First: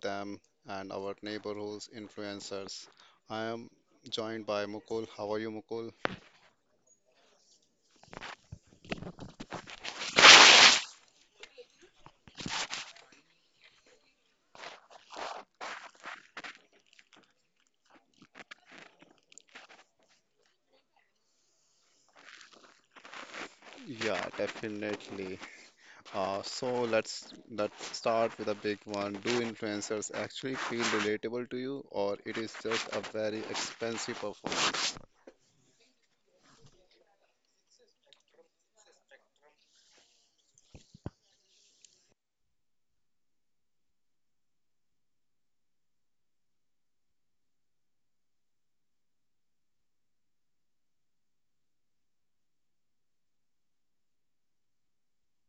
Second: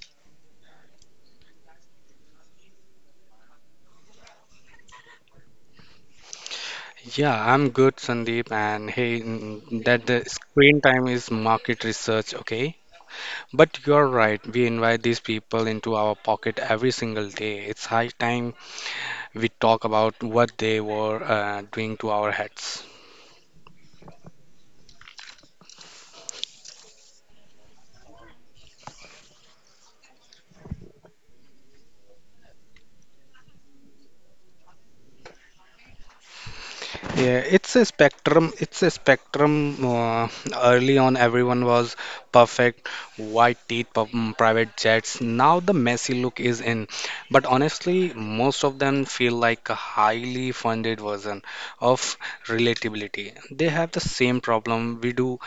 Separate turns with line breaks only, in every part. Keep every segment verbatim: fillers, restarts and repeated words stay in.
them and our neighborhoods influencers. I am joined by Mukul. How are you, Mukul?
Yeah, I'm good, Sandeep. And hey, mm, that the screen time is market research, okay? But you're right, we invite these people into our pocket every single day. It's high time we talk about what they were uh, doing to our heads.
Yeah, definitely. Uh, so let's let's start with a big one. Do influencers actually feel relatable to you, or it is just a very expensive performance?
Yeah, it's a spectrum. It's a spectrum. Uh, early on, everyone was perfect, white teeth, pu- mm, private jets. Now the messy look is in. But honestly, most of them feel like a highly funded version of relatability. They have the same problem we do,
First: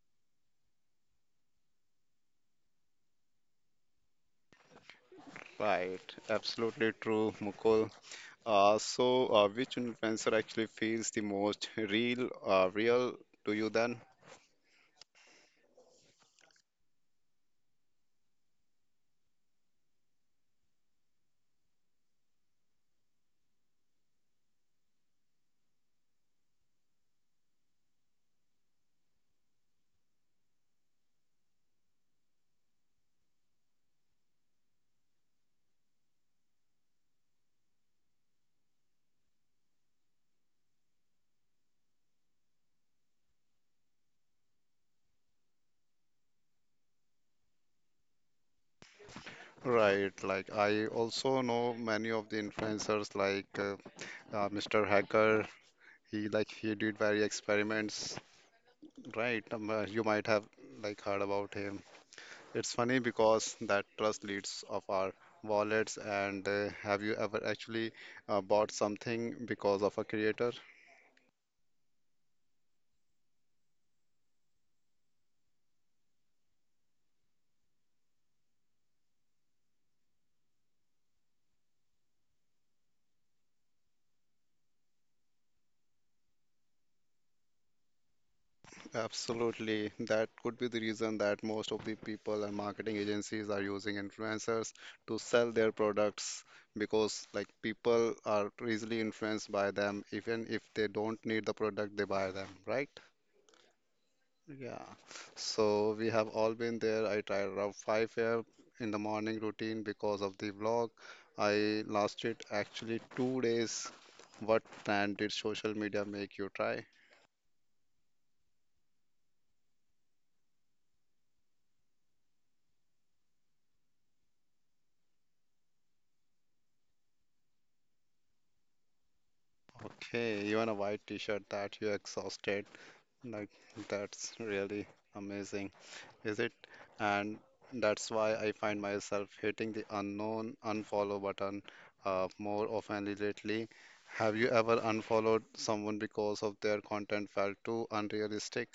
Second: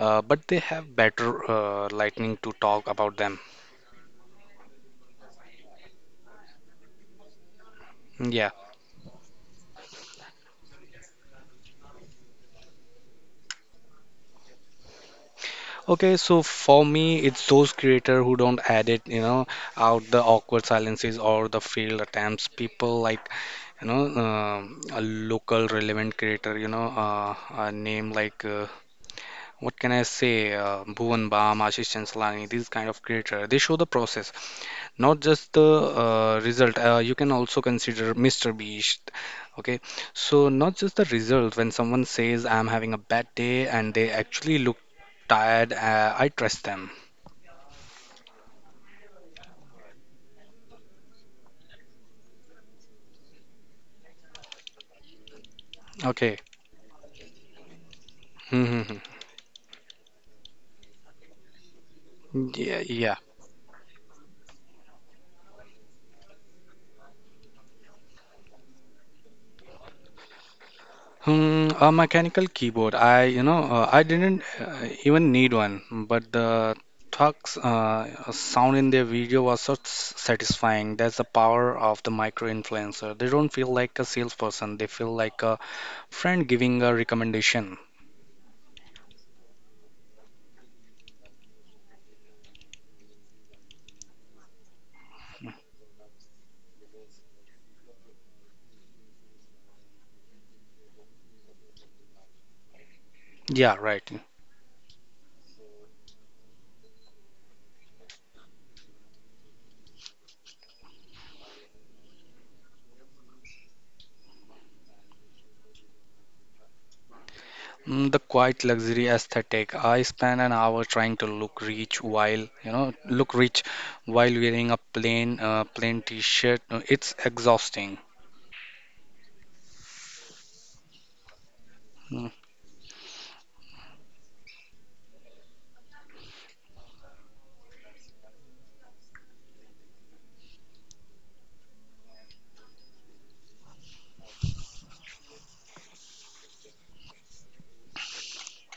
uh, but they have better uh, lightning to talk about them.
Right, absolutely true, Mukul.
Yeah.
Uh, so, uh, which influencer actually feels the most real, uh, real to you then?
Okay, so for me, it's those creators who don't edit, you know, out the awkward silences or the failed attempts. People like, you know, um a local relevant creator, you know, uh, a name like, uh, what can I say, uh, Bhuvan Bam, Ashish Chanslani, these kind of creator. They show the process, not just the uh, result. Uh, you can also consider Mister Beast. Okay, so not just the result. When someone says, "I'm having a bad day," and they actually look tired, uh, I trust them.
Right, like I also know many of the influencers, like uh, uh, Mister Hacker. He
Okay.
like he did very experiments,
Mm-hmm.
right? Um, uh, you might have like heard about him. It's
Yeah,
funny
yeah.
because that trust leads of our wallets. And uh, have you ever actually uh, bought something because of a creator?
Hmm, a mechanical keyboard. I, you know, uh, I didn't uh, even need one, but the thugs uh, sound in their video was so s- satisfying. That's the power of the micro influencer. They don't feel like a salesperson. They feel like a friend giving a recommendation.
Absolutely. That could be the reason that most of the people and marketing agencies are using influencers to sell their products because like people are easily influenced by them. Even if they don't need the product, they buy them, right?
Yeah, right.
Yeah. So we have all been there. I tried around five a m in the morning routine because of the vlog. I lasted actually two days. What trend did social media make you try?
Mm, The quiet luxury aesthetic. I spent an hour trying to look rich while, you know, look rich while wearing a plain, uh, plain t-shirt. Uh, It's exhausting.
Okay, even a white t-shirt that you exhausted like, that's really amazing, is it? And that's why I find myself hitting the unknown unfollow button uh, more often lately. Have you ever unfollowed someone because of their content felt too unrealistic?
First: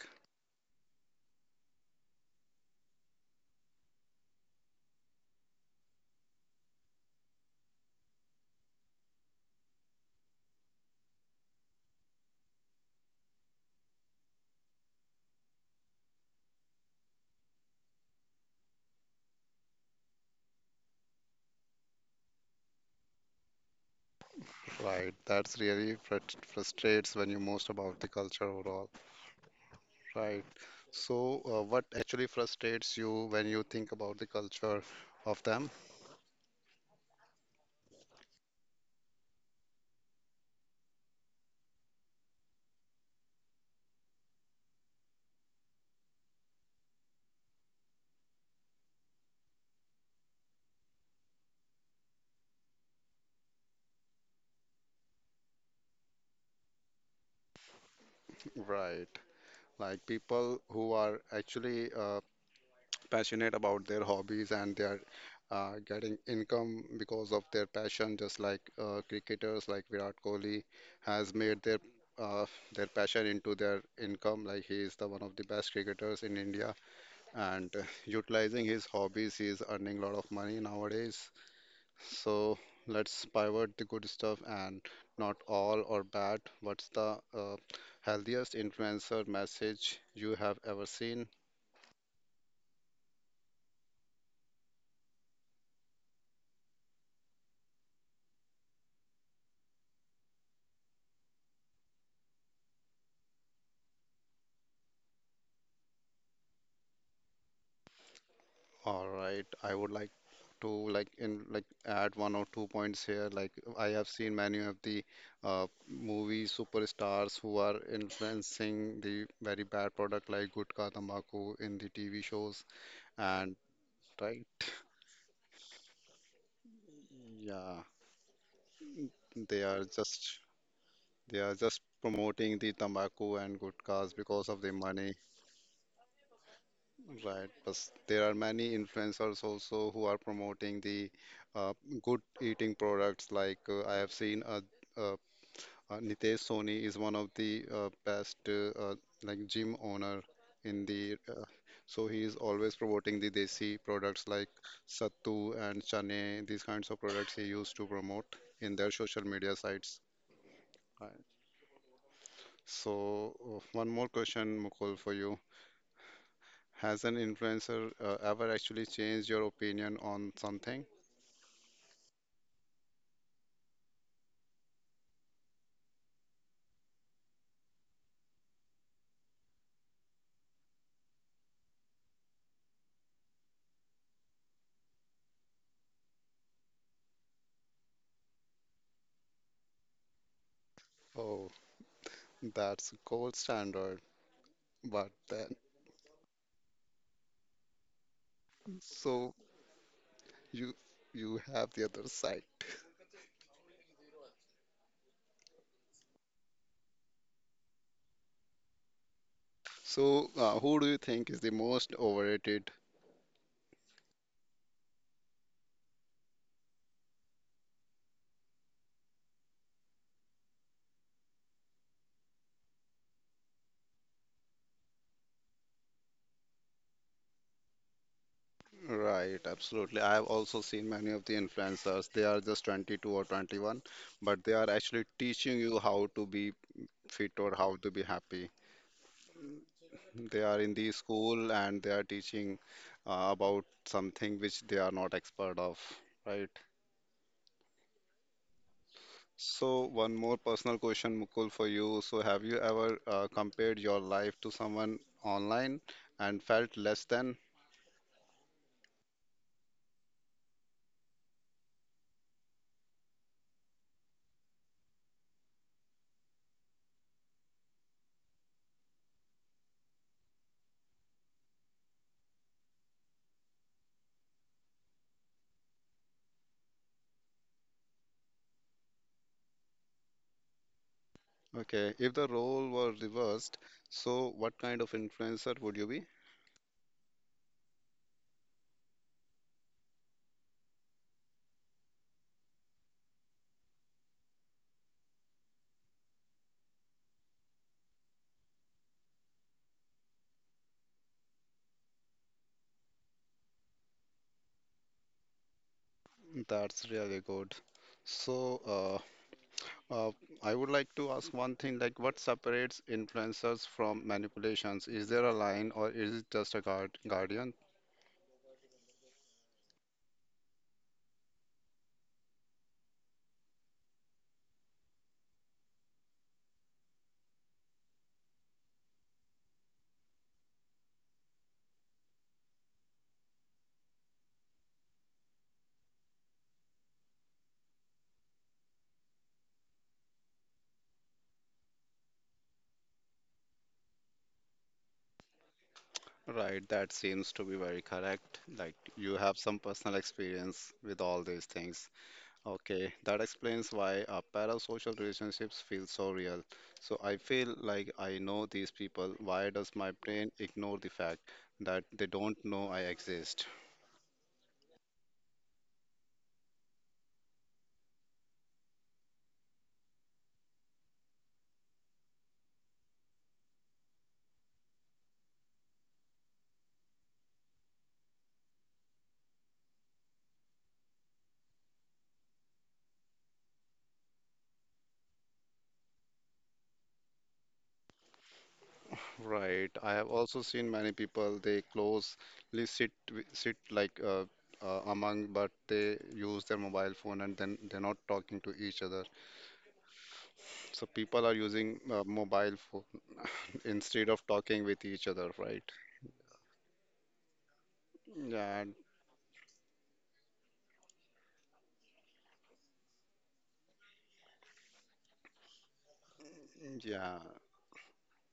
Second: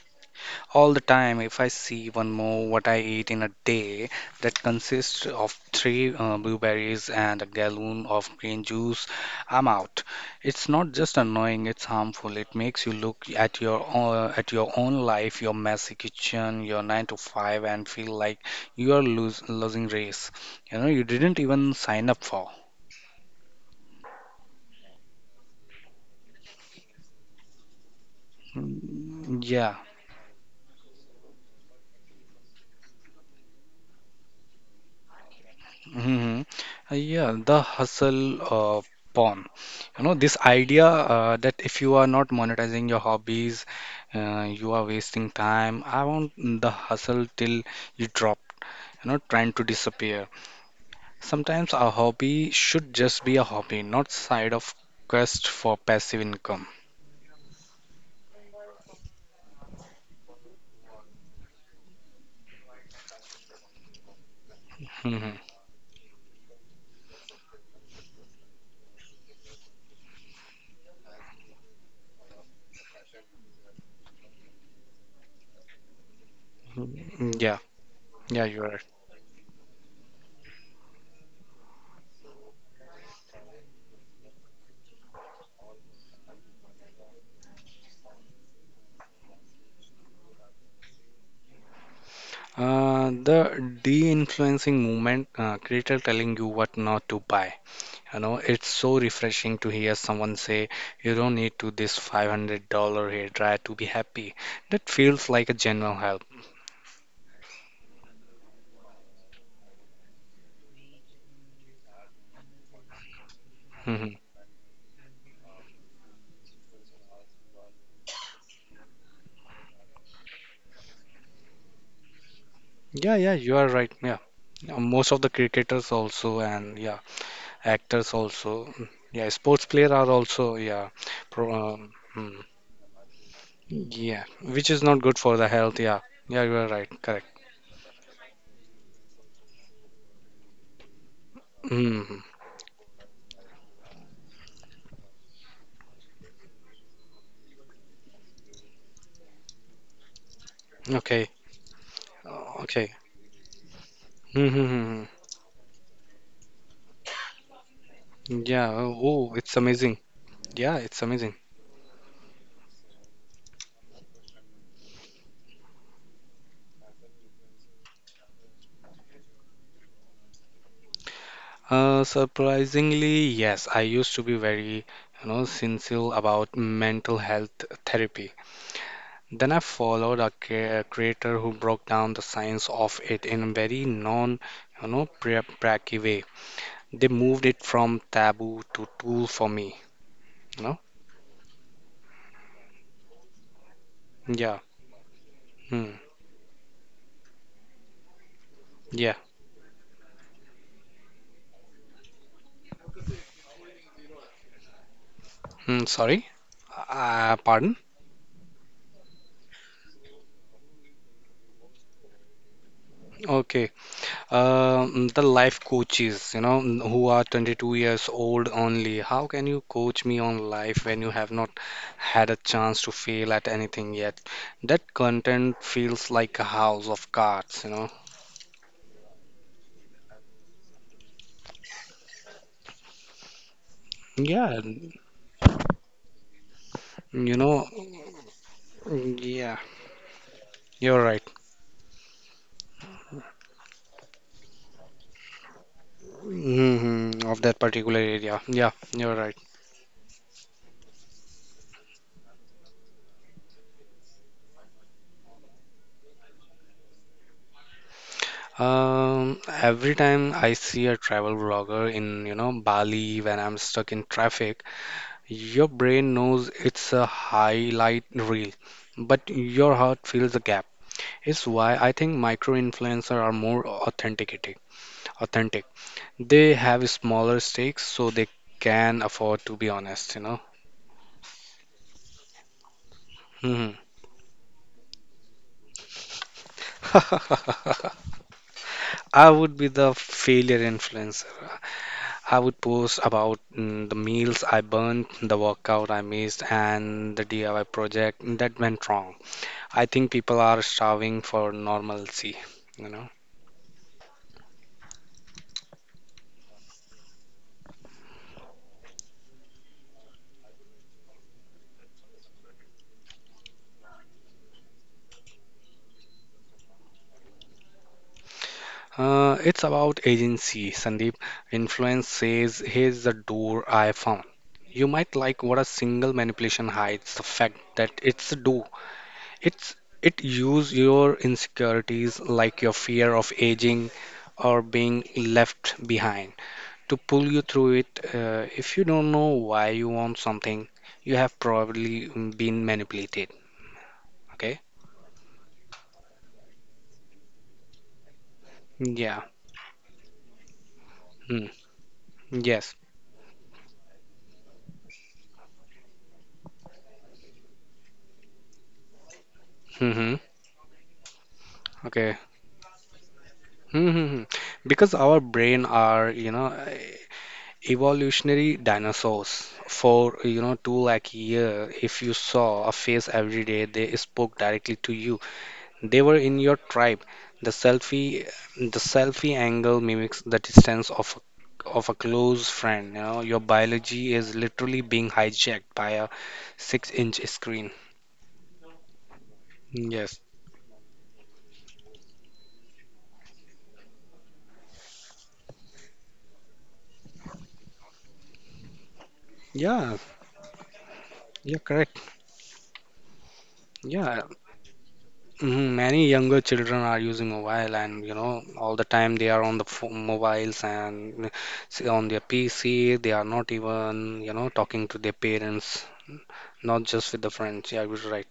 All the time, if I see one more what I eat in a day that consists of three uh, blueberries and a gallon of green juice, I'm out. It's not just annoying, it's harmful. It makes you look at your own, at your own life, your messy kitchen, your nine to five, and feel like you are lose, losing race. You know, you didn't even sign up for.
Right, that's really frust frustrates when you most about the culture overall.
Mm, yeah.
Right. So, uh, what actually frustrates you when you think about the culture of them?
Hmm, yeah, the hustle uh, porn. You know, this idea uh, that if you are not monetizing your hobbies, uh, you are wasting time. I want the hustle till you drop, you know, trying to disappear. Sometimes a hobby should just be a hobby, not side of quest for passive income.
Right. Like people who are actually uh, passionate about their hobbies and they are
Mhm.
uh, getting income because of their passion, just like uh, cricketers like Virat Kohli has made their uh, their passion into their income. Like he is the one of the best cricketers in India,
Mm, yeah,
and uh,
yeah,
utilizing
you're right.
his hobbies, he is earning a lot of money nowadays. So let's pivot the good stuff and not all or bad. What's the uh, healthiest influencer message you have ever seen?
Uh, the de-influencing movement, uh, creator telling you what not to buy. You know, it's so refreshing to hear someone say, you don't need to this five hundred dollars hair dryer to be happy. That feels like a general help.
All right. I would like to like in like add one or two points here. Like I have
Mhm.
seen many of the uh, movie superstars who are influencing the very bad product like Gutka Tambaku in the T V shows
Yeah, yeah,
and
you are right. Yeah,
right.
Uh, most of the cricketers also, and yeah,
Yeah,
actors also. Mm, yeah,
they
sports
are
player are
just
also, yeah,
they
pro,
are just
um, mm,
promoting the tambaku and gutkás
yeah,
because of
which
the
is not
money,
good for the health. Yeah, yeah, you are right. Correct.
right? But there are many influencers also who are promoting the uh, good
Mm,
eating products. Like uh, I have seen a, a Uh, Nitesh Soni is one of the uh, best uh, uh, like gym owner in the
okay.
uh, so he is
Uh,
always
okay.
promoting the desi products like
Mm-hmm. Mm-hmm.
sattu and chane these kinds of products he used to promote
Yeah,
in their social
oh,
media
it's
sites.
amazing. Yeah, it's
Right.
amazing.
So uh, one more question, Mukul, for you. Has an influencer uh, ever actually changed your opinion on something?
Uh, surprisingly, yes, I used to be very, you know, sincere about mental health therapy. Then I followed a cre- a creator who broke down the science of it in a very non, you know, pra- pracky way. They moved it from taboo to tool for me, you know?
Oh, that's gold standard.
Yeah.
But then,
Hmm. Yeah.
so you you have the other side.
Hmm. Sorry. Uh, pardon?
So, uh, who do you think is the most overrated?
Okay. Um, the life coaches, you know, who are twenty-two years old only. How can you coach me on life when you have not had a chance to fail at anything yet? That content feels like a house of cards, you know.
Right, absolutely. I have also seen many of the influencers. They are just twenty two or twenty one, but they
Yeah,
are actually teaching you how to be fit
you
or
know,
how to be happy.
mm, yeah,
They are in the
you're right.
school and they are teaching uh, about something which they are not expert of, right?
Hmm, of that particular area. Yeah, you're right.
So, one more personal question, Mukul, for you. So, have you ever uh, compared your life to someone online and felt less than?
Um, every time I see a travel vlogger in, you know, Bali when I'm stuck in traffic, your brain knows it's a highlight reel, but your heart fills the gap. It's why I think micro influencers are more authentic. Authentic. They have smaller stakes, so they can afford to be honest. You know.
Okay, if the role were reversed,
Hmm.
so what kind of influencer would you be?
I would be the failure influencer. I would post about mm, the meals I burnt, the workout I missed, and the D I Y project that went wrong. I think people are starving for normalcy. You know.
That's really good. So, uh, uh, I would like to ask one thing, like what separates influencers from manipulations? Is there a line or is it just a guard guardian?
Uh, it's about agency, Sandeep. Influence says, "Here's the door I found. You might like what a single manipulation hides the fact that it's a do." It's it use your insecurities like your fear of aging or being left behind to pull you through it. Uh, if you don't know why you want something, you have probably been manipulated. Okay?
Right, that seems to be very correct. Like you
Yeah.
have some personal experience with all these
Hmm.
things.
Yes.
Okay, that explains why uh, parasocial relationships feel so real. So I feel like I know these people. Why does my
Mm-hmm.
brain ignore the fact that they
Okay.
don't know I exist?
Mm-hmm. Because our brain are, you know, evolutionary dinosaurs for, you know, two lakh year. If you saw a face every day, they spoke directly to you. They were in your tribe. The selfie, the selfie angle mimics the distance of of a close friend. You know, your biology is literally being hijacked by a six-inch screen.
Right. I have
Yes.
also seen many people, they closely sit, wi- sit like uh, uh, among, but they use their mobile phone and then they're not talking to each other.
Yeah,
So people are
you're
using
correct.
uh, mobile phone instead
Yeah.
of talking with each other, right?
Mhm, many younger children are using mobile, and you know,
Yeah,
all the time they are on the pho- mobiles and s- on their P C. They are not even, you know, talking to their parents, not just
yeah.
with the friends. Yeah, I was right.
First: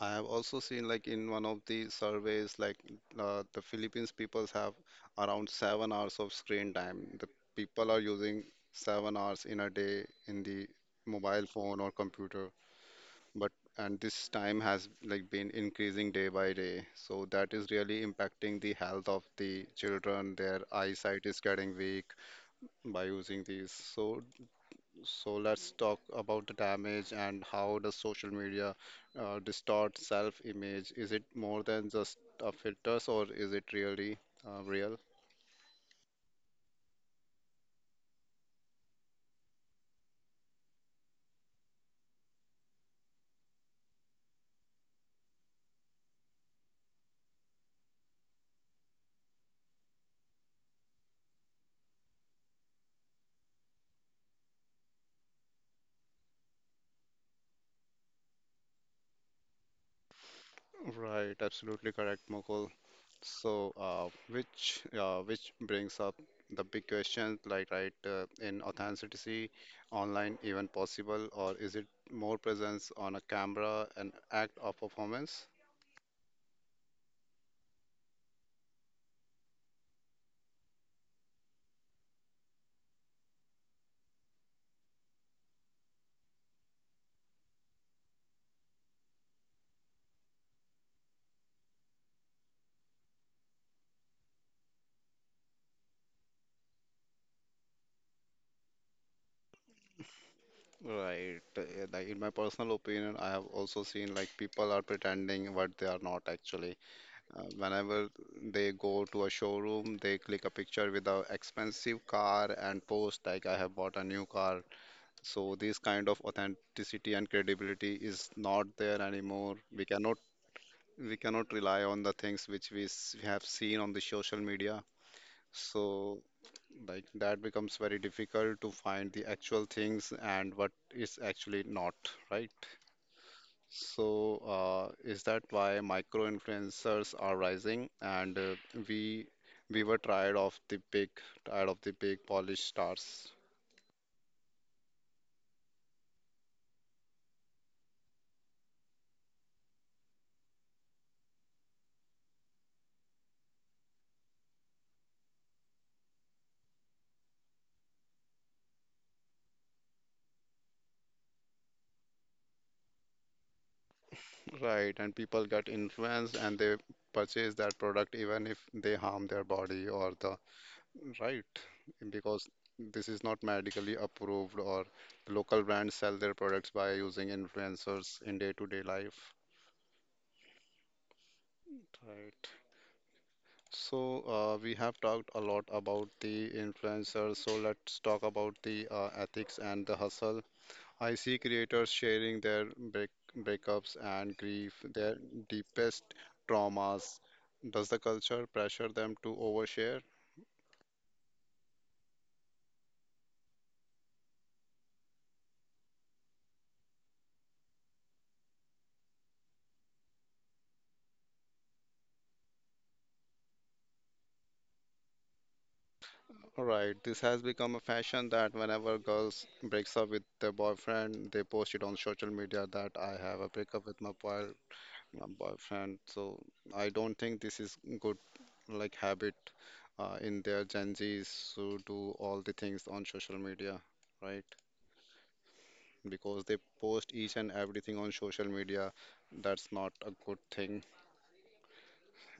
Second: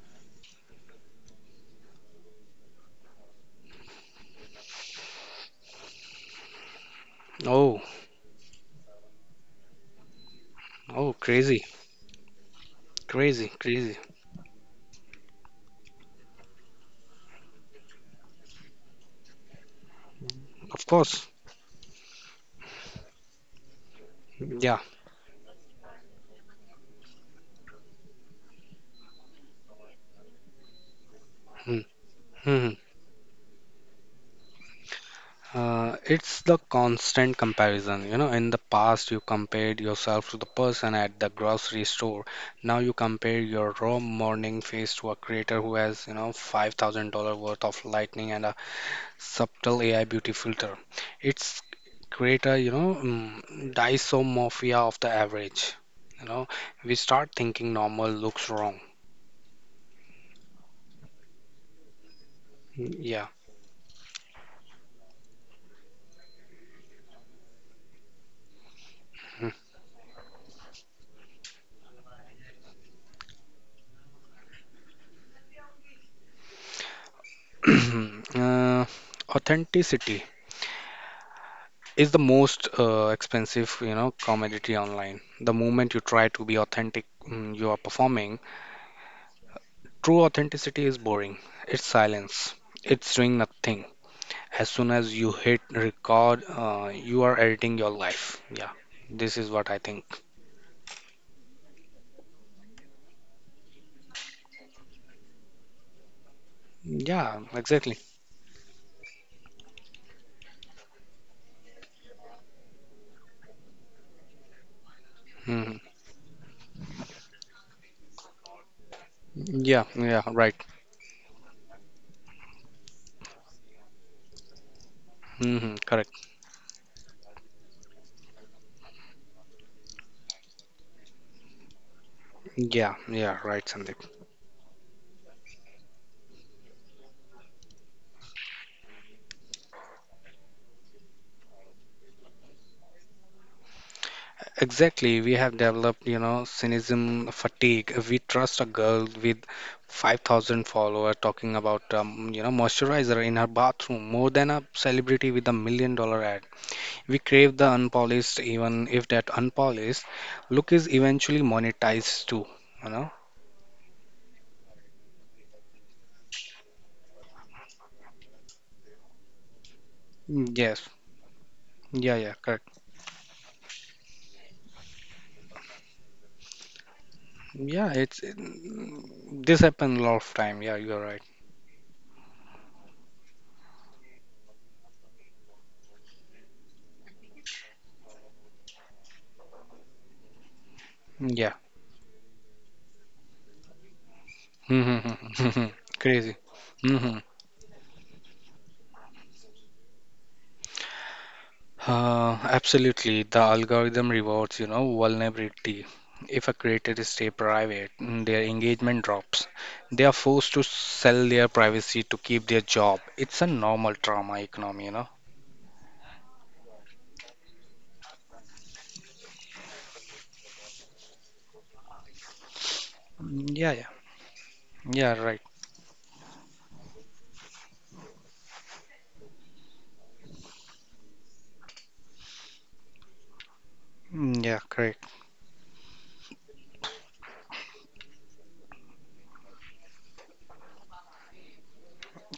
I have also seen like in one of the surveys, like uh, the Philippines peoples have around seven hours of screen time. The
Oh,
people are using seven hours in a day in the
oh,
mobile
crazy,
phone or computer.
crazy,
But
crazy.
and this time has like been increasing day by day. So that is really impacting the health of the children. Their
Of
eyesight
course,
is getting weak by using these. So
yeah.
so let's talk about the damage and how does social media uh, distort self-image? Is it more
Mm-hmm.
than just a
Mm-hmm.
filters or is it really uh, real?
Uh, it's the constant comparison. You know, in the past, you compared yourself to the person at the grocery store. Now you compare your raw morning face to a creator who has, you know, five thousand dollars worth of lightning and a subtle A I beauty filter. It's Creator, you know, mm, dysomorphia of the average. You know, we start thinking normal looks wrong.
Right, absolutely correct, Mukul.
Mm, yeah.
So, uh, which uh, which brings up the big question, like, right, uh, in authenticity, online even possible, or is it more presence on a camera, an act of performance?
uh, Authenticity is the most uh, expensive, you know, commodity online. The moment you try to be authentic, mm, you are performing. True authenticity is boring. It's silence. It's doing nothing. As soon as you hit record, uh, you are editing your life. Yeah, this is what I think.
Right. uh, Like in my personal opinion, I have also seen like people are pretending what they are not actually.
Yeah,
Uh,
exactly.
whenever they go to a showroom, they click a picture with a expensive car and post like I have bought a new car. So
Hmm.
this kind of authenticity and credibility is not there anymore.
Yeah,
We cannot
yeah, right.
we cannot rely on the things which we s- have seen on the social media.
Hmm.
So
Correct.
like that becomes very difficult to find the actual things and what is actually not, right?
Yeah, yeah, right, Sandeep.
So, uh, is that why micro influencers are rising? And uh, we we were tired of the big, tired of the big polished stars,
Exactly, we have developed, you know, cynicism, fatigue. We trust a girl with five thousand followers talking about, um, you know, moisturizer in her bathroom more than a celebrity with a million dollar ad. We crave the unpolished, even if that unpolished look is eventually monetized too, you know?
right? And people get influenced and they purchase that product even if they harm their body or the
Mm, yes,
right,
yeah, yeah,
because
correct.
this is not medically approved, or the local brands sell their products by using
Yeah,
influencers
it's
in day-to-day life.
mm, this happened a lot of time. Yeah, you're right.
Right. So, uh, we have talked a lot about the influencers, so let's talk about the uh, ethics and the hustle. I see
Yeah.
creators sharing their break breakups and grief, their deepest
Crazy.
traumas. Does the culture pressure them to overshare?
Uh, absolutely. The algorithm rewards, you know, vulnerability. If a creator is stay private, mm, their engagement drops. They are forced to sell their privacy to keep their job. It's a normal trauma economy, you know.
Right, this has become a fashion that whenever girls breaks up with their boyfriend, they post it on social media that I have a
Mm, yeah,
breakup
yeah,
with my boy,
yeah,
my
right.
boyfriend. So I don't think this is good like habit uh, in their Gen Zs who do all the things on social media, right?
Mm, yeah, correct,
Because they post each and everything on social media, that's not a good thing.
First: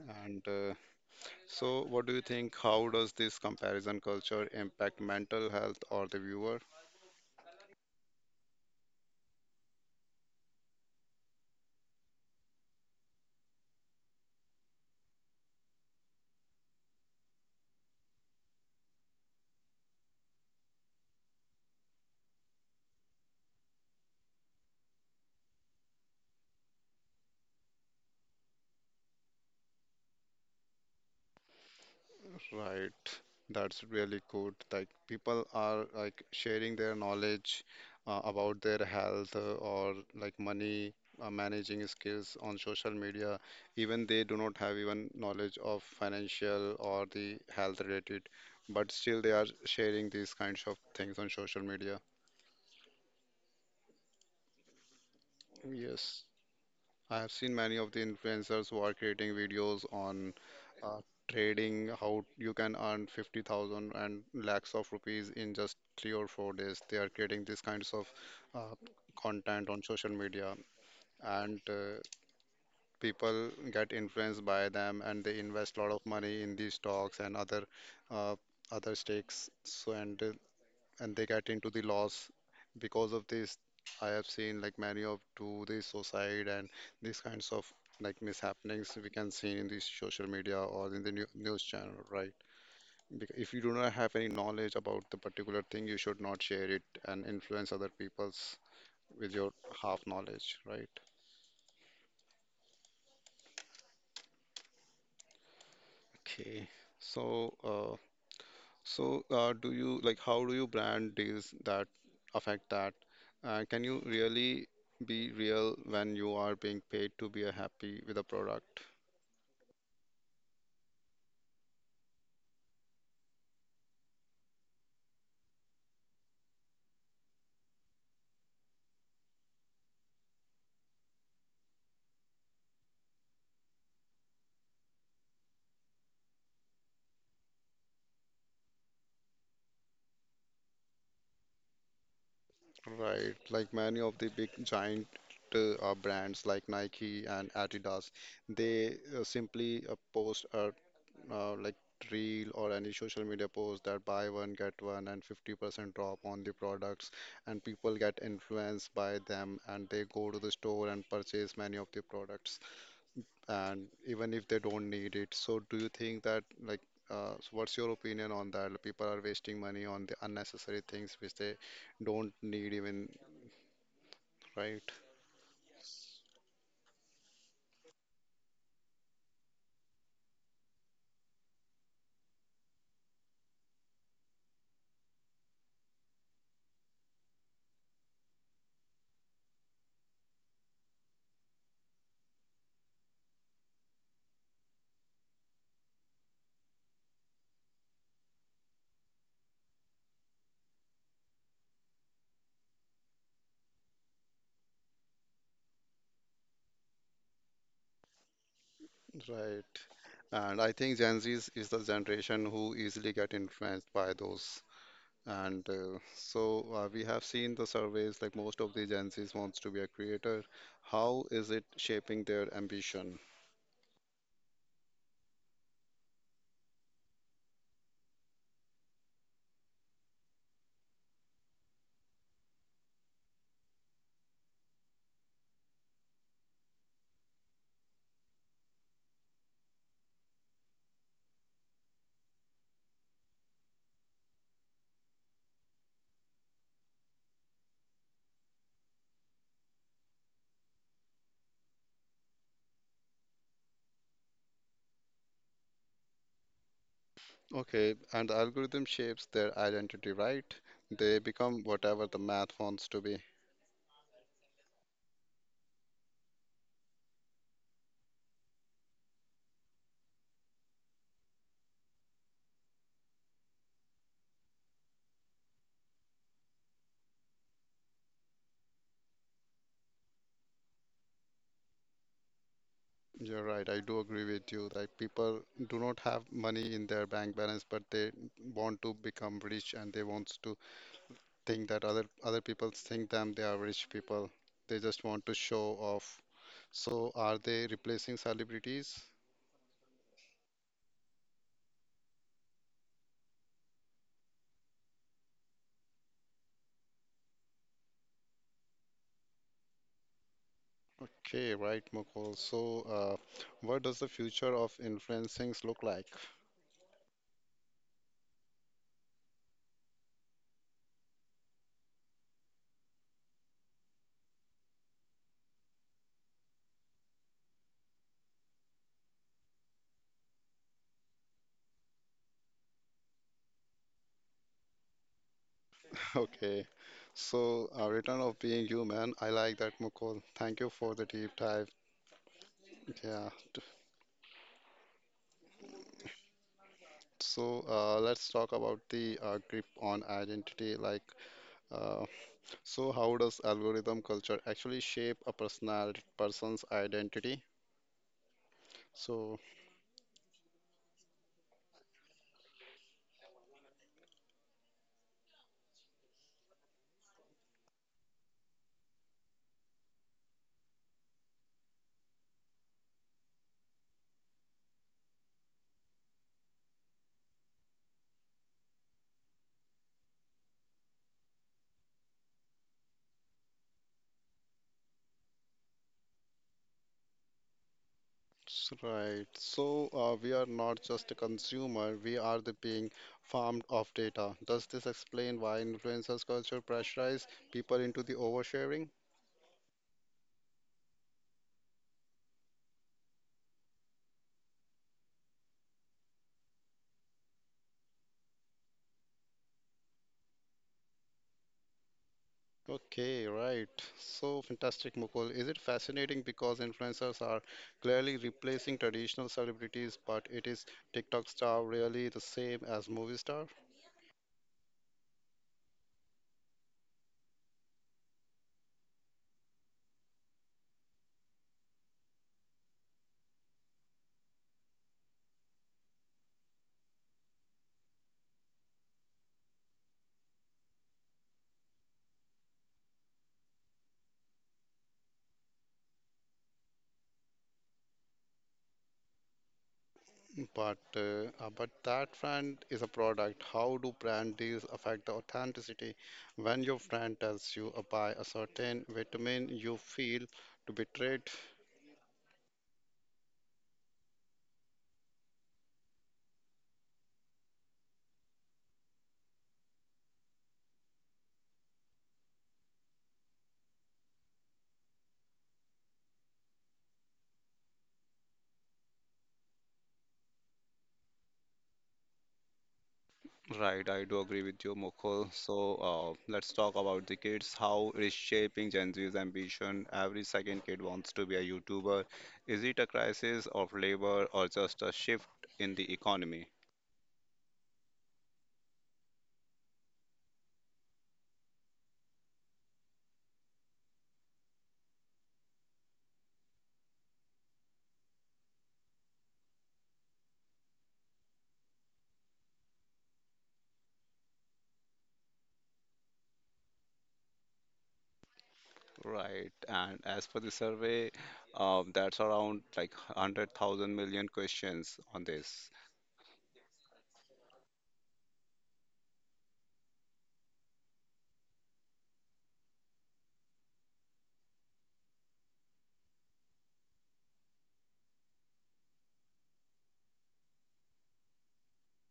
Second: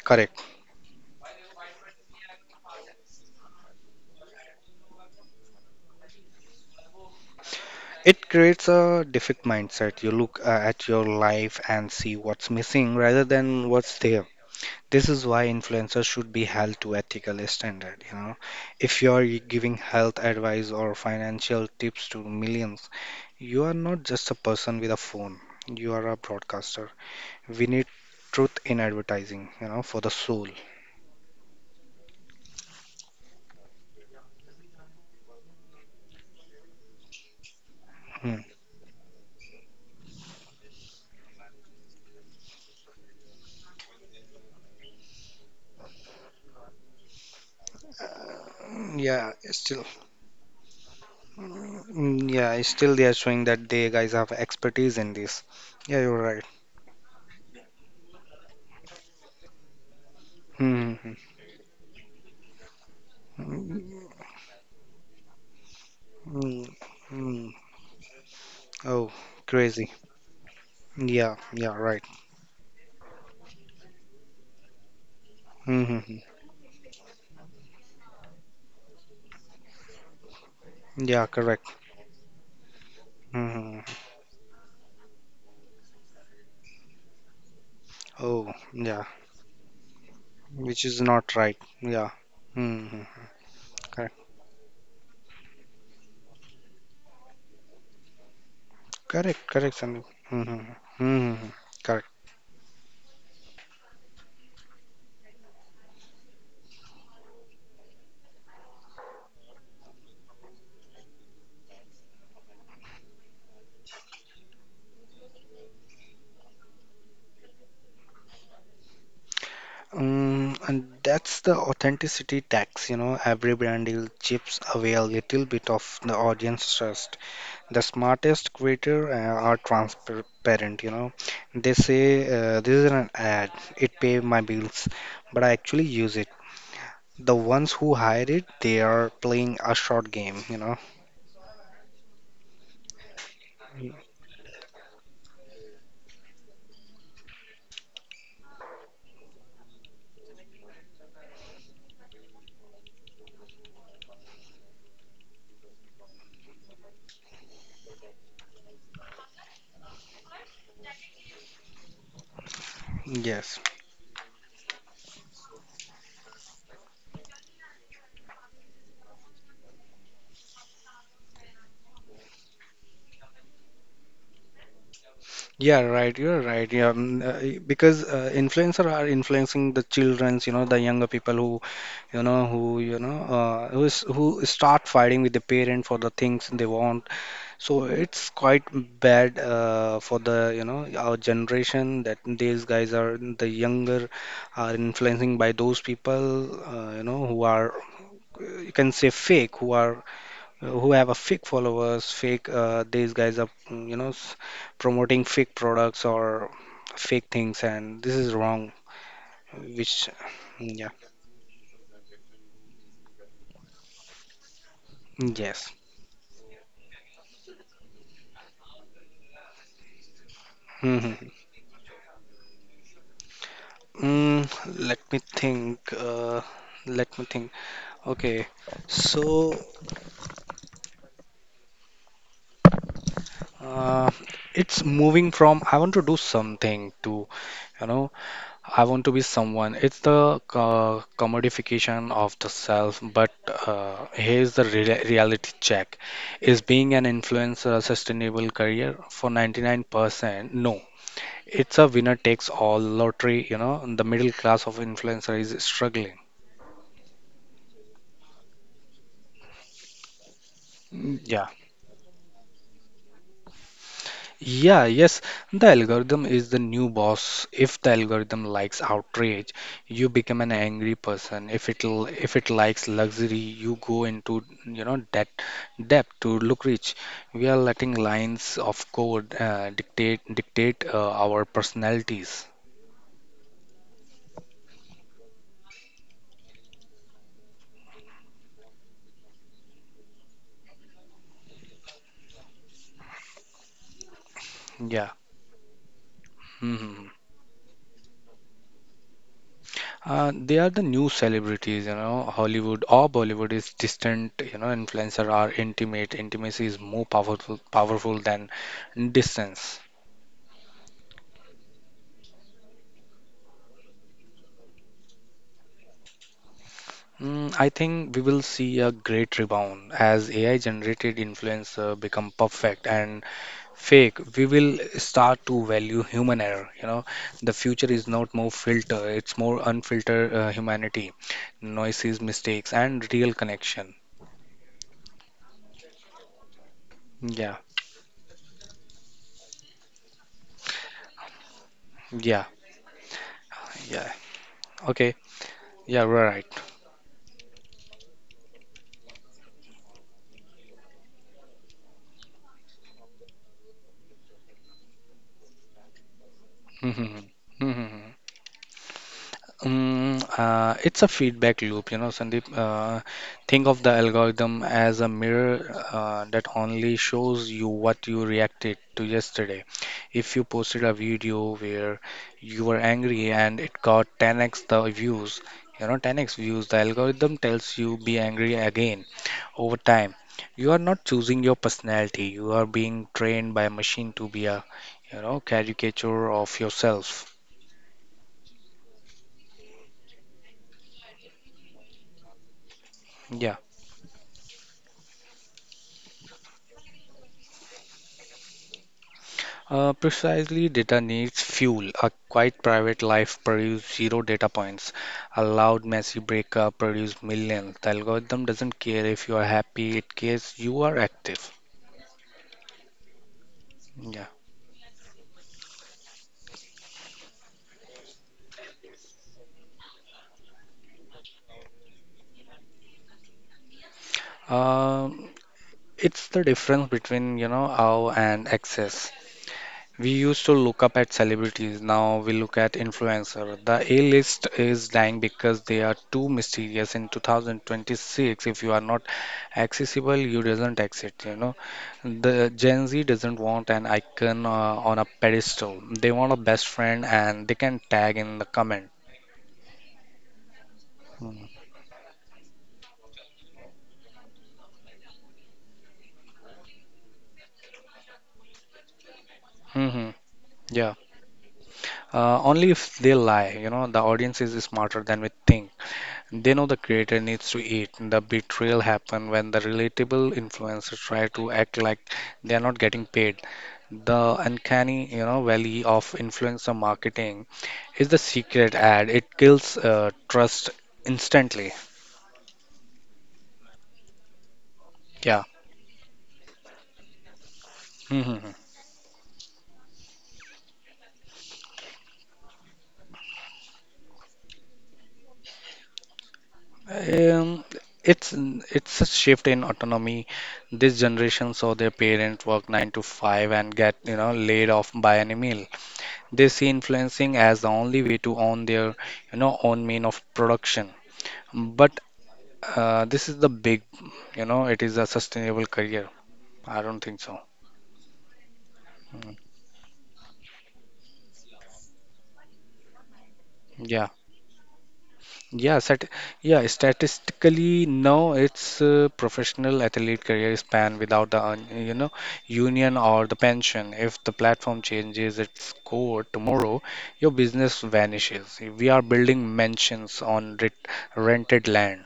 correct.
And uh, so, what do you think? How does this comparison culture impact mental health or the viewer?
It creates a defect mindset. You look uh, at your life and see what's missing rather than what's there. This is why influencers should be held to ethical standard, you know. If you are giving health advice or financial tips to millions, you are not just a person with a phone. You are a broadcaster. We need truth in advertising, you know, for the soul.
Right. That's really good. Like people are like sharing their knowledge uh,
Mm.
about their health uh, or like money uh, managing skills on social media. Even they do not have even knowledge of financial or the health related, but
Mm,
still
yeah,
they are
still.
sharing these kinds of things on social media.
Mm, yeah, still they are showing that they guys have expertise in this. Yeah, you're
Yes.
right.
I have seen many of the influencers who are creating videos on uh,
Mm-hmm.
trading, how you can earn fifty thousand
Mm,
and lakhs of rupees in just three or four
mm,
days. They are creating
mm.
these kinds of uh,
Oh,
content on
crazy.
social media,
Yeah,
and
yeah,
uh,
right.
people get influenced by them and they invest a lot of
Mm-hmm.
money in these stocks and other uh, other stakes. So, and uh, and
Yeah,
they get
correct.
into the loss because of this.
Hmm.
I have seen like many of do the suicide and these kinds of like
Oh,
mishappenings
yeah,
we can see in the social media
which
or
is
in the new,
not right.
news channel,
Yeah.
right?
Hmm.
Bec- if you do not have
Correct.
any knowledge about the particular thing you should not share it and influence other people's with
Correct.
your
Correct,
half
Sandeep.
knowledge,
Hmm.
right?
Hmm. Correct.
Okay, so uh, So, uh, do you like how do you brand deals that affect that? Uh, can you really be real when you are being paid to be a happy with a product?
Um, and that's the authenticity tax, you know. Every brand deal chips away a little bit of the audience trust. The smartest creator uh, are transparent, you know. They say, uh, this is an ad, it pay my bills, but I actually use it. The ones who hide it, they are playing a short game, you know.
Right, like many of the big giant uh, uh, brands like Nike and Adidas, they uh, simply uh, post a uh, like reel or any social media post that buy one get one and fifty percent drop on the products, and people get influenced by them and they go to the store and purchase many of the products,
Yes.
and even if they don't need it. So, do you think that like uh, so what's your opinion on that? People are wasting money on the unnecessary things which they don't need even right,
Yeah, right. You're right. Yeah, um, uh, because uh, influencer are influencing the childrens, you know, the younger people who, you know, who, you know, uh, who is, who start fighting with the parent for the things they want. So it's quite bad uh, for the, you know, our generation that these guys are the younger are influencing by those people, uh, you know, who are, uh, you can say fake, who are uh, who have a fake followers, fake uh, these guys are mm, you know s- promoting fake products or fake things, and this is wrong.
right.
Which
And I
mm, yeah,
think Gen Z is, is the generation who easily get influenced by those. And
yes.
uh, so uh, we have seen the surveys like most of the Gen Zs wants to be a creator.
Hmm.
How is it shaping their ambition?
Mm, Let me think. Uh, let me think. Okay, so uh, it's moving from "I want to do something" to, you know, "I want to be someone." It's the uh, commodification of the self, but uh, here's the rea- reality check. Is being an influencer a sustainable career? For ninety-nine percent, no. It's a winner takes all lottery, you know, and the middle class of influencer is struggling.
Okay, and the algorithm shapes their identity, right?
Mm,
They
yeah.
become whatever the math wants to be.
Yeah, yes, the algorithm is the new boss. If the algorithm likes outrage, you become an angry person. If it l- if it likes luxury, you go into, you know, debt debt to look rich. We are letting lines of code uh, dictate dictate uh, our personalities.
You're right. I do agree with you. Like people do not have money in their bank balance, but they want to become rich and they want to think that other other people think them they are rich people. They just
Yeah.
want to show off.
Hmm.
So are they replacing celebrities?
Uh, they are the new celebrities, you know. Hollywood or Bollywood is distant, you know. Influencer are intimate. Intimacy is more powerful, powerful than distance.
Okay, right, Mukul. So, uh, what does the future of influencing look like?
Mm, I think we will see a great rebound as A I generated influencer become perfect and fake. We will start to value human error. You know, the future is not more filter; it's more unfiltered uh, humanity, noises, mistakes, and real connection.
Okay,
Yeah,
so uh, return of being human. I like that, Mukul. Thank you for the deep dive.
yeah,
Yeah. t-
yeah. Okay, yeah, we're
So uh, let's talk about the uh, grip on identity. Like, uh, so how does algorithm culture actually shape a personality person's
right.
identity? So,
Um, uh, it's a feedback loop, you know, Sandeep. Uh, think of the algorithm as a mirror uh, that only shows you what you reacted to yesterday. If you posted a video where you were angry and it got ten x the views, you know, ten x views, the algorithm tells you be angry again over time. You are not choosing your personality. You are being trained by a machine to be a, you know, caricature of yourself.
s- right. So, uh, we are not just a consumer, we are the being
Yeah.
farmed of data. Does this explain why influencers culture pressurize people into the oversharing?
Uh, precisely, data needs fuel. A quiet private life produces zero data points. A loud, messy breakup produces millions. The algorithm doesn't care if you are happy, it cares you are active.
Okay, right.
Yeah.
So fantastic, Mukul. Is it fascinating because influencers are clearly replacing traditional celebrities, but it is TikTok star really the same as movie star?
Um, it's the difference between, you know, awe and excess. We used to look up at celebrities, now we look at influencer. The A-list is dying because they are too mysterious in two thousand twenty-six. If you are not accessible, you doesn't exist, you know. The Gen Z doesn't want an icon uh, on a pedestal. They want a best friend and they can tag in the comment.
But uh, uh, but that brand is a product. How do brand deals affect the authenticity? When your brand tells you uh, buy a certain vitamin, you
Mm-hmm.
feel to
Yeah.
betrayed.
Uh, only if they lie, you know, the audience is smarter than we think. They know the creator needs to eat. The betrayal happens when the relatable influencers try to act like they are not getting paid. The uncanny, you know, valley of influencer marketing is the secret ad. It kills uh, trust instantly.
Right, I do agree with you, Mukul.
Yeah.
So uh, let's talk about the kids, how it is
Mhm.
shaping Gen Z's ambition. Every second kid wants to be a YouTuber. Is it a crisis of labor or just a shift in the economy?
Um, it's it's a shift in autonomy. This generation saw their parents work nine to five and get you know laid off by any meal. They see influencing as the only way to own their you know own mean of production. But uh, this is the big, you know, it is a sustainable career. I don't think so. Mm.
Right. And as per the survey, um, that's around like 100,000
Yeah,
million questions on this.
yeah, Stat, yeah. Statistically, no, it's uh, professional athlete career span without the un- you know union or the pension. If the platform changes its core tomorrow, your business vanishes. We are building mansions on ret rented land.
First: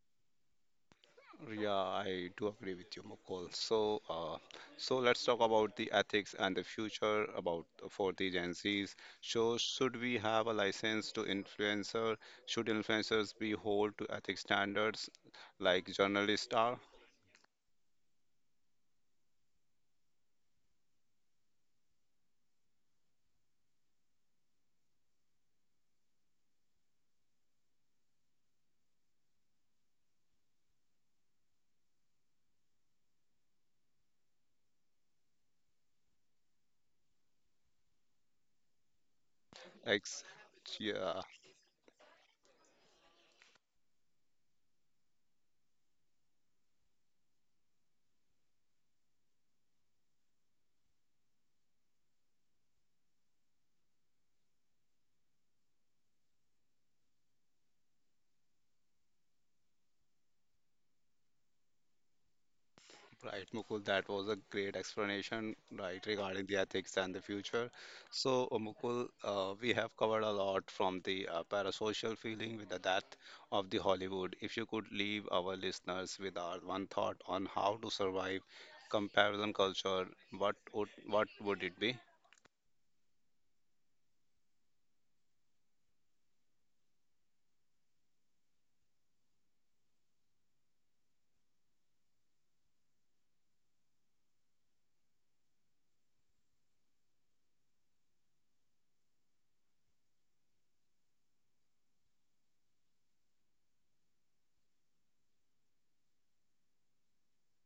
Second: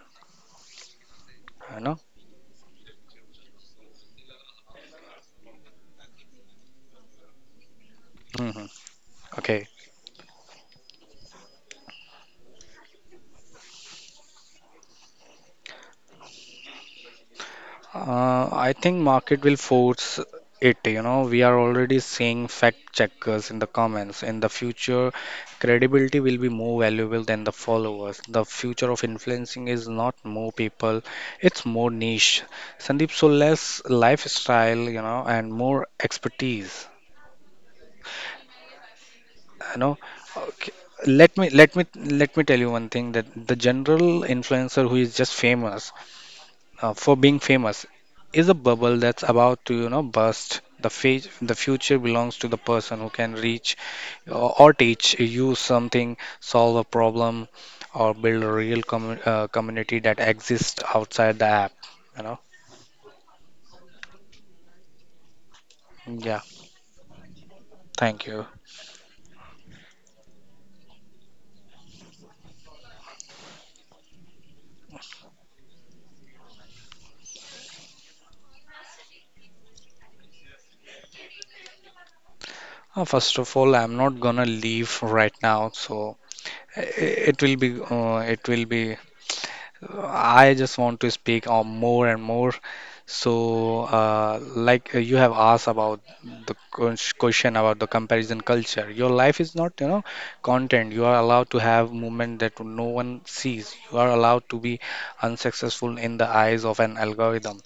Yeah,
You know.
I do agree with you, Mukul. So, uh, so let's talk about the ethics and the future about for the Gen
Hmm.
Zs. So,
Okay.
should we have a license to influencer? Should influencers be hold to ethics standards like journalists are?
Uh, I think market will force it, you know. We are already seeing fact checkers in the comments. In the future, credibility will be more valuable than the followers. The future of influencing is not more people, it's more niche. Sandeep, so less lifestyle, you know, and more expertise, you know.
Ex
Okay.
Yeah.
Let me let me let me tell you one thing that the general influencer who is just famous, uh, for being famous is a bubble that's about to you know burst the fa- the future belongs to the person who can reach or, or teach you something solve a problem or build a real commu- uh, community that exists outside the app you know.
Right, Mukul, that was a great explanation, right,
Yeah,
regarding the ethics and the future.
thank
So,
you.
uh, Mukul, uh, we have covered a lot from the uh, parasocial feeling with the death of the Hollywood. If you could leave our listeners with our one thought on how to survive comparison culture, what would what would it be?
Uh, first of all, I'm not gonna leave right now, so it will be, uh, it will be. uh, I just want to speak on more and more. So, uh, like uh, you have asked about the ques- question about the comparison culture, your life is not, you know, content. You are allowed to have movement that no one sees. You are allowed to be unsuccessful in the eyes of an algorithm.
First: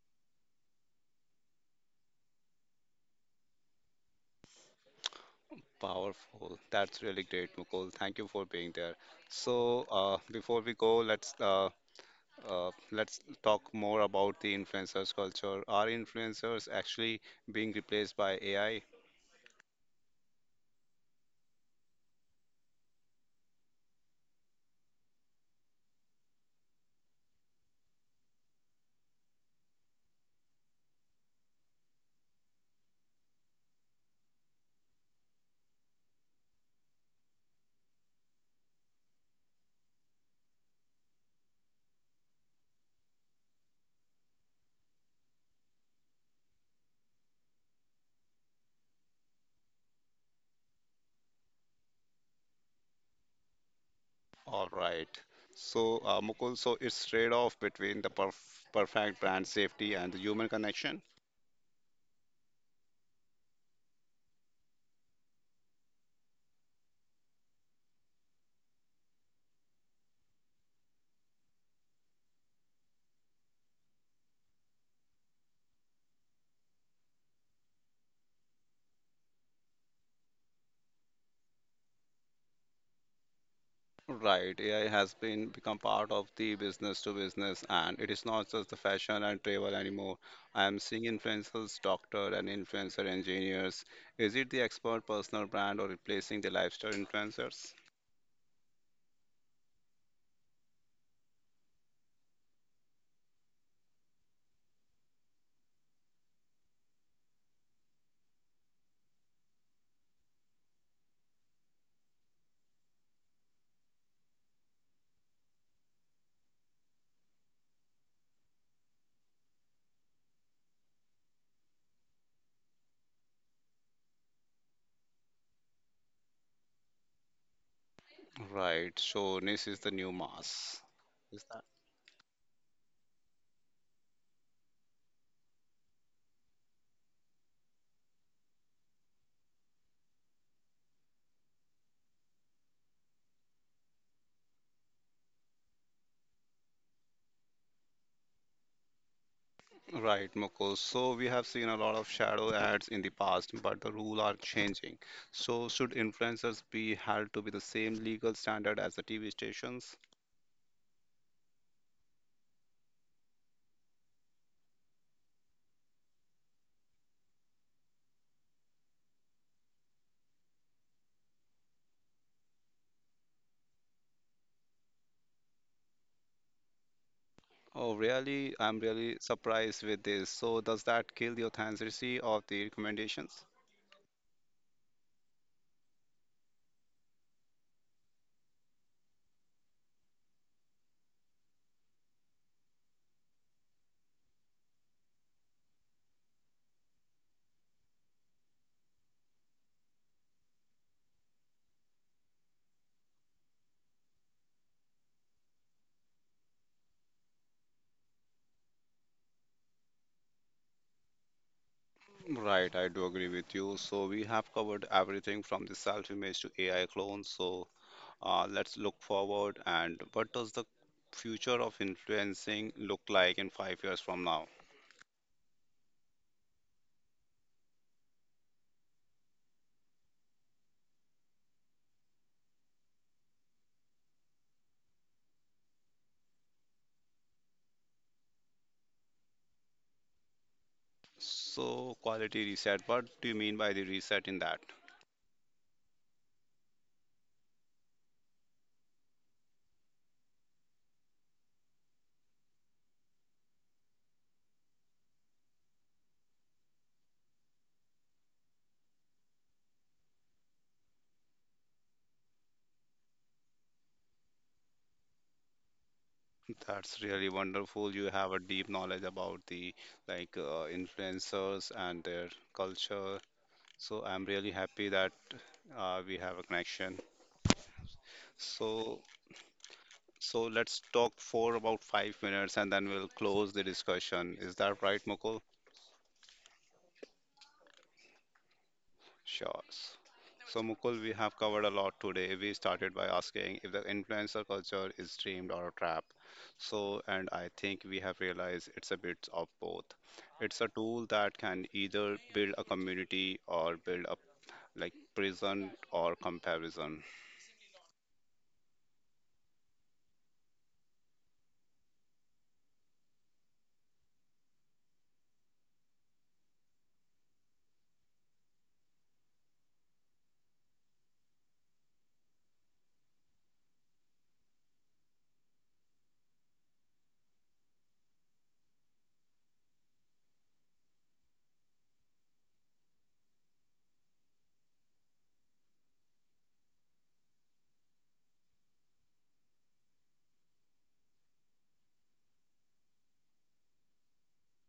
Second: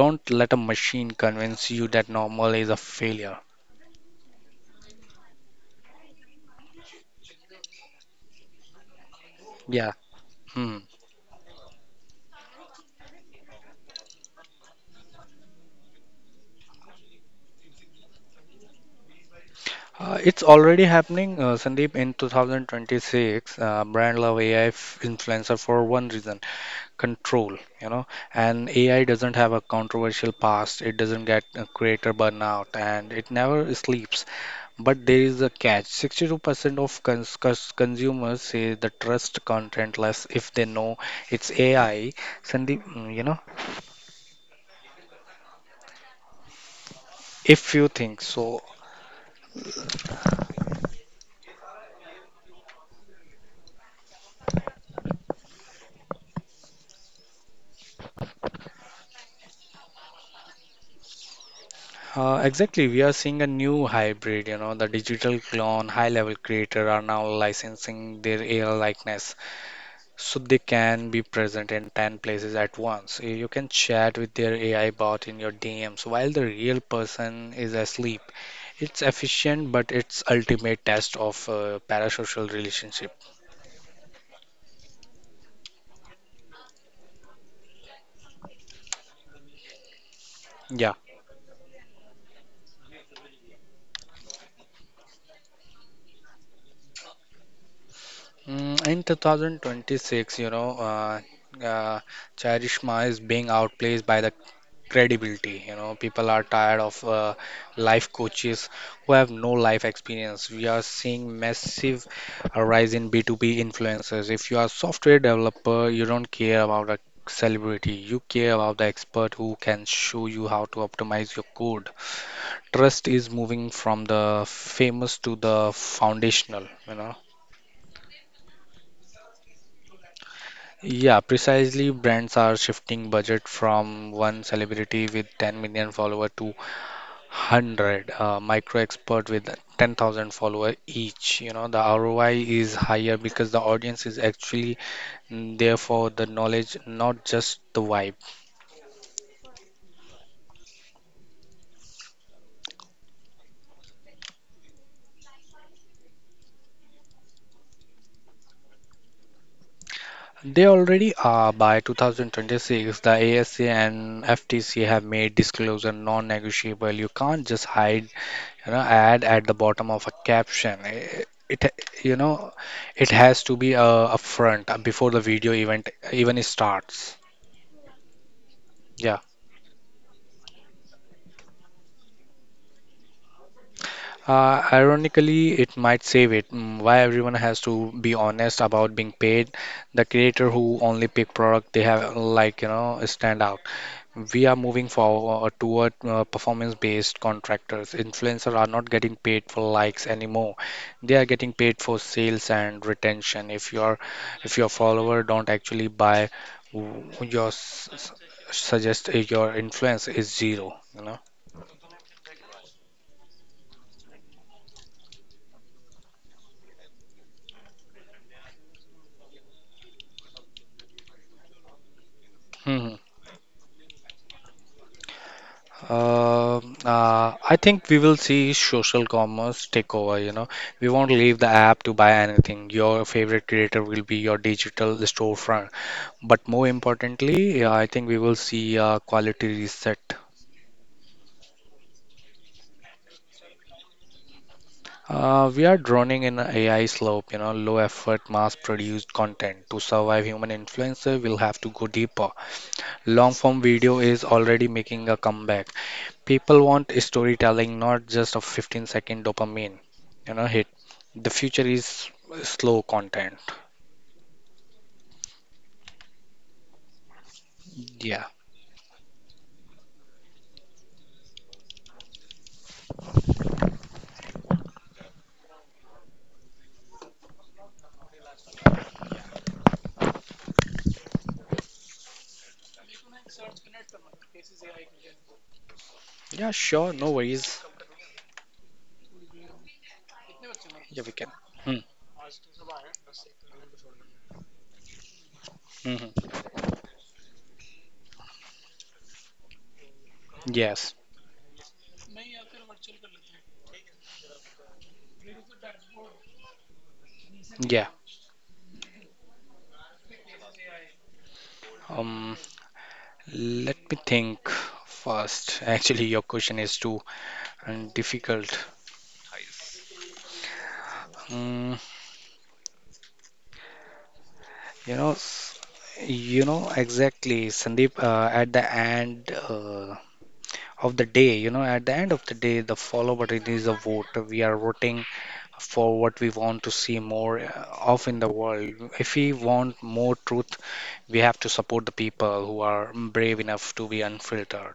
Don't let a machine convince you that normal is a failure.
Powerful. That's really great, Mukul. Thank you for being there. So,
Yeah.
uh, before we
Hmm.
go, let's uh, Uh, let's talk more about the influencers culture. Are influencers actually being replaced by A I?
Uh, it's already happening, uh, Sandeep. In two thousand twenty-six, uh, brand love A I influencer for one reason: control. You know, and A I doesn't have a controversial past. It doesn't get uh, creator burnout, and it never sleeps. But there is a catch: sixty-two percent of cons- cons- consumers say the trust content less if they know it's A I. Sandeep, mm, you know, if you think so.
All right. So, uh, Mukul, so it's trade-off between the perf perfect brand safety and the human connection.
Uh, exactly, we are seeing a new hybrid. You know, the digital clone, high-level creator are now licensing their A I likeness, so they can be present in ten places at once. Y- You can chat with their A I bot in your D Ms while the real person is asleep. It's efficient, but it's ultimate test of uh, parasocial relationship.
Right, A I has been become part of the business to business, and it is not just the fashion and travel anymore. I am
Yeah.
seeing influencers, doctor, and influencer engineers. Is it the expert personal brand or replacing the lifestyle influencers?
Mm, in twenty twenty-six, you know, uh, uh, Charishma is being outplayed by the credibility. You know, people are tired of uh, life coaches who have no life experience. We are seeing massive rise in B two B influencers. If you are a software developer, you don't care about a celebrity. You care about the expert who can show you how to optimize your code. Trust is moving from the famous to the foundational, you know.
Right, so Nis is the new mass.
Yeah,
Is that
precisely. Brands are shifting budget from one celebrity with ten million follower to one hundred uh, micro expert with ten thousand follower each. You know, the R O I is higher because the audience is actually mm, there for the knowledge, not just the vibe.
right, Mukul? So we have seen a lot of shadow ads in the past, but the rule are changing. So should influencers be held to be the same legal standard as the T V stations?
They already are by two thousand twenty-six. The A S A and F T C have made disclosure non-negotiable. You can't just hide, you know, ad at the bottom of a caption. Eh, It, you know, it has to be uh, upfront uh, before the video event even starts.
Oh, really? I'm
Yeah.
really surprised with this. So does that kill the authenticity of the recommendations?
Uh, ironically, it might save it. Mm. Why everyone has to be honest about being paid? The creator who only pick product they have like you know stand out. We are moving forward toward uh, performance-based contractors. Influencers are not getting paid for likes anymore. They are getting paid for sales and retention. If your if your follower don't actually buy, w- your s- s- suggest uh, your influence is zero. You know.
Right, I do agree with you. So we have covered everything from the self-image to A I clones. So Uh, let's look forward and what does the future of influencing
Hmm.
look like in five years from now?
Um, uh, I think we will see social commerce take over, you know. We won't leave the app to buy anything. Your favorite creator will be your digital storefront. But more importantly, yeah, I think we will see a quality reset.
So, quality reset, what do you mean by the reset in that?
Uh, we are droning in an a AI slope, you know, low effort, mass produced content. To survive human influencer, we'll have to go deeper. Long form video is already making a comeback. People want storytelling, not just a fifteen second dopamine, you know, hit. The future is slow content.
That's really wonderful. You
Yeah.
have a deep knowledge about the like uh, influencers and their culture. So I'm really happy that uh, we have a connection. So so let's talk for about five minutes and then we'll close the discussion. Is that right, Mukul?
Yeah, sure. No worries.
Sure. So,
Yeah,
Mukul,
we
we
can.
have covered a lot today. We started by asking if the influencer culture is dreamed or a trap.
Mm-hmm.
So, and I think we have realized it's a bit of both. It's a
Yes.
tool that can either build a community or build up like prison or comparison.
Yeah. Um, Let me think first. Actually, your question is too um, difficult. Mm, you know, s- you know exactly, Sandeep. Uh, at the end uh, of the day, you know, at the end of the day, the follow button is a vote. We are voting for what we want to see more uh, of in the world. If we want more truth, we have to support the people who are brave enough to be unfiltered.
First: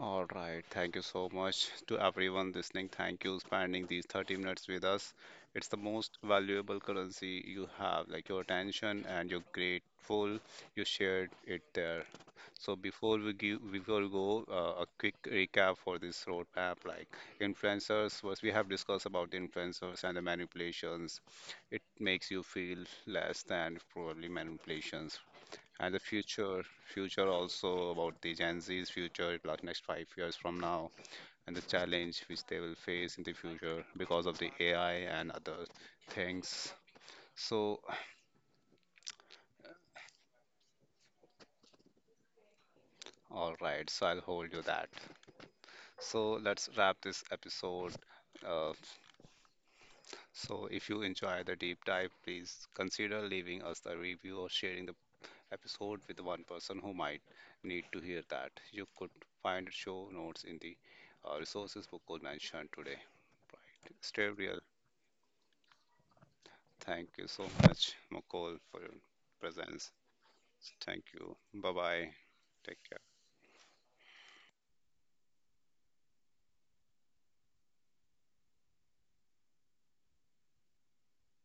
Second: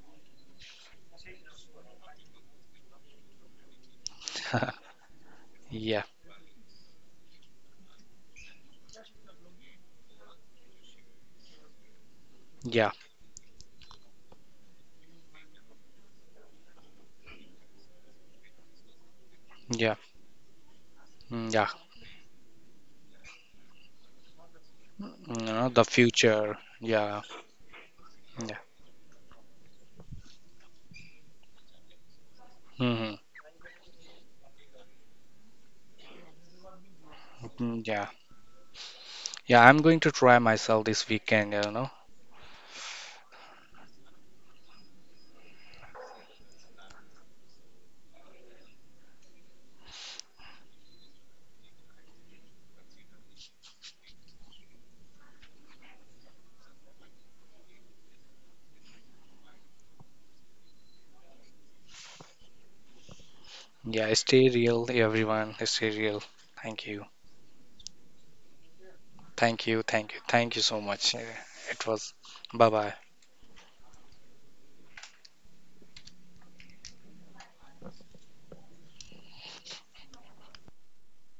All right. Thank you so much to everyone listening. Thank you spending these thirty minutes with us. It's the
Yeah,
most valuable currency you have, like your attention and you're grateful you shared it there. So
yeah,
before we give, before we go, uh, a quick recap for this roadmap, like influencers, was we have discussed about the
yeah,
influencers and the manipulations.
mm, yeah.
It makes you feel less than probably manipulations.
Mm, you know, the
And the
future.
future,
Yeah,
future also about the
yeah.
Gen Z's future, like next five years from now, and the challenge which they will
Mm-hmm.
face in the future because of the A I and other things. So,
Mm, yeah, yeah. I'm going to try myself this weekend, you know.
all right, so I'll hold you that. So let's wrap this episode. Uh, So, if you enjoy the deep dive, please consider leaving us a review or sharing the episode with one person who might need to hear that. You could find show notes in the uh, resources Mukul mentioned today. Right.
Yeah,
Stay
stay
real.
real, everyone. Stay real. Thank you.
Thank you so much, Mukul, for your
Thank you.
presence.
Thank you. Thank you so
Thank
much.
you.
Yeah,
Bye
it
bye.
was. Bye
Take
bye.
care.